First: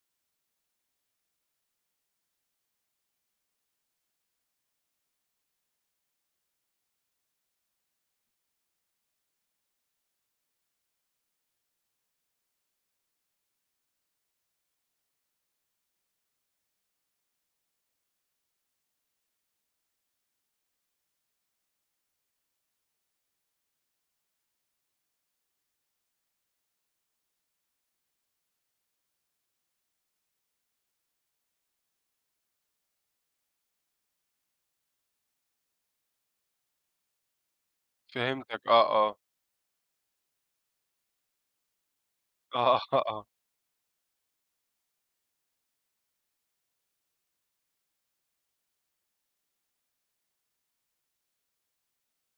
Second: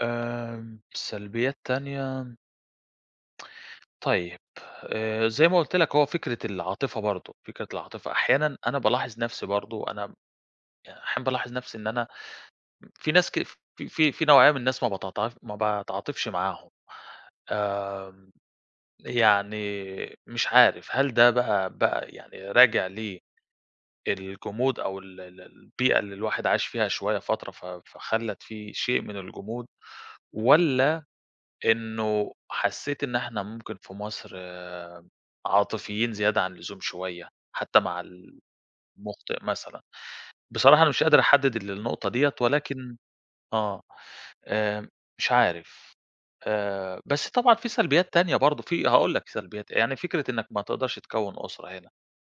آمم سلبيات تانية. طيب، آآ زي ما قُلت لك، هو فكرة العاطفة برضو، فكرة العاطفة أحيانًا أنا بالاحظ نفسي برضو، أنا أحيانًا بالاحظ نفسي إن أنا م في ناس ك في في في نوعية من الناس ما باتعا ما باتعاطفش معاهم. آمم يعني مش عارف، هل ده بقى بقى يعني راجع ل الجمود أو ال ال البيئة اللي الواحد عاش فيها شوية فترة، ف فخلت في شيء من الجمود، والّا إنه حسيت إن إحنا ممكن في مصر عاطفيين زيادة عن اللزوم شوية، حتى مع ال فهمتك، آه، آه. المُخطئ مثلًا، بصراحة أنا مش قادر أحدد النقطة ديّة، آه، ولكن آه، آه. آه، آآ مش عارف، آآ بس طبعًا في سلبيات تانية برضو في هاقول لك سلبيات، يعني فكرة إنك ما تقدرش تكَوّن أُسرة هنا،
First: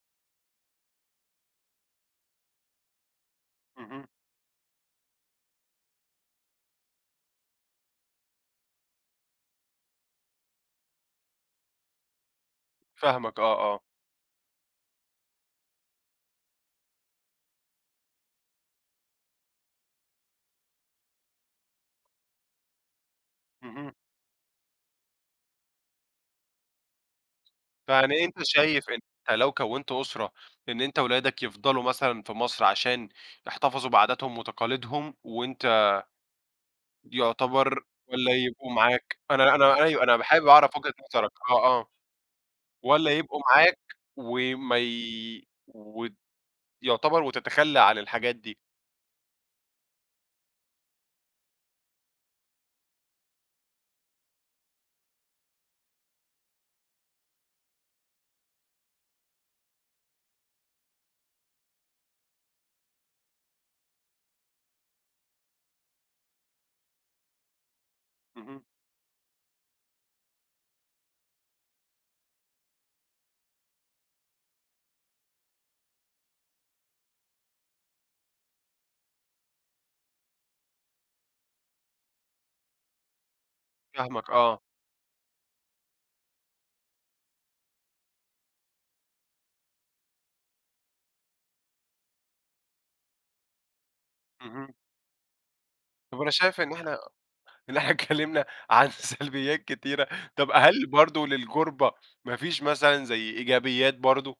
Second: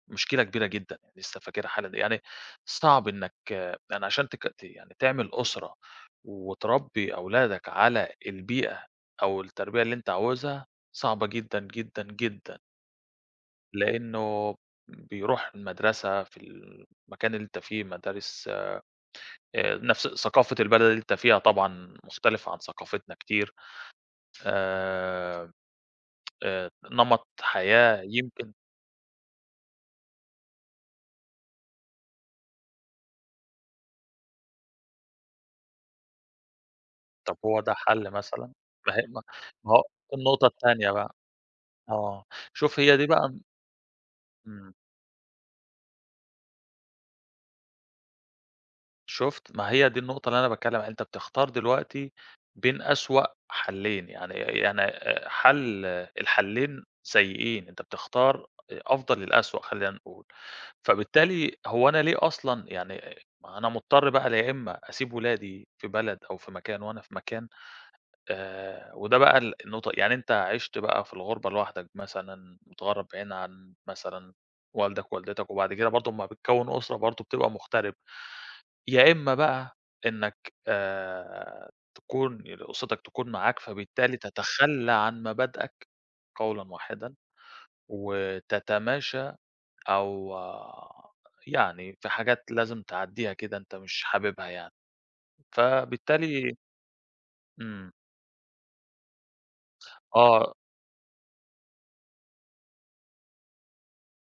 مشكلة كبيرة جدًا لسه فاكرها حالًا، يعني صعب إنك اهم. يعني عشان تك ت يعني تعمل أُسرة، وتربي أولادك على البيئة أو التربية اللي أنت عاوزها، صعبة جدًا، جدًا، جدًا. فاهمك آه، آه. لإنه ب بيروح المدرسة في ال المكان اللي أنت فيه مدارس آآ آآ نفس ثقافة البلد اللي أنت فيها طبعًا مختلفة عن ثقافتنا كتير، اهم. آآ آآ نمط حياة فيعني أنت يمكن شايف إن أنت لو كونت أسرة، إن أنت ولادك يفضلوا مثلًا في مصر، عشان يحتفظوا بعاداتهم وتقاليدهم، وأنت طَب هو ده يعتبر حل والّا مثلًا؟ يبقوا معاك، [unintelligible] أنا أنا هو أيوه، أنا حابب النقطة أعرف التانية وجهة بقى نظرك آه، آه، آه، شُف هي دي والّا بقى يبقوا معاك إمم. وما ي و يعتبر وتتخلى عن الحاجات دي. شُفت، ما هي دي النقطة اللي أنا باتكلم عليها، أنت بتختار دلوقتي بين أسوأ حلين، يعني يعني حل الحلين سيئين، أنت بتختار أفضل الأسوأ خلّينا نقول، فبالتالي هو أنا ليه أصلًا يعني ما هو أنا مضطر بقى يا إما أسيب ولادي في بلد أو في مكان وأنا في مكان، اهم. آآ وده بقى ال النقطة يعني أنت عِشت بقى في الغُربة لوحدك مثلًا، متغرب بعيد عن مثلًا والدك ووالدتك، وبعد كده برضو لمّا بتكوّن أُسرة برضو بتبقى مُغترب، يا إما بقى إنك آآ تكون أُسرتك تكون معاك، فبالتالي فاهمك آه. تتخلى عن مبادئك قولًا واحدًا وتتماشى، أو يعني في حاجات لازم تعديها كده أنت مش حاببها يعني. اهم. طب أنا فبالتالي شايف إن إحنا إن إحنا إمم. اتكلمنا عن سلبيات كتيرة، طَب آه هل برضو للغُربة، ما فيش مثلًا زي إيجابيات برضو؟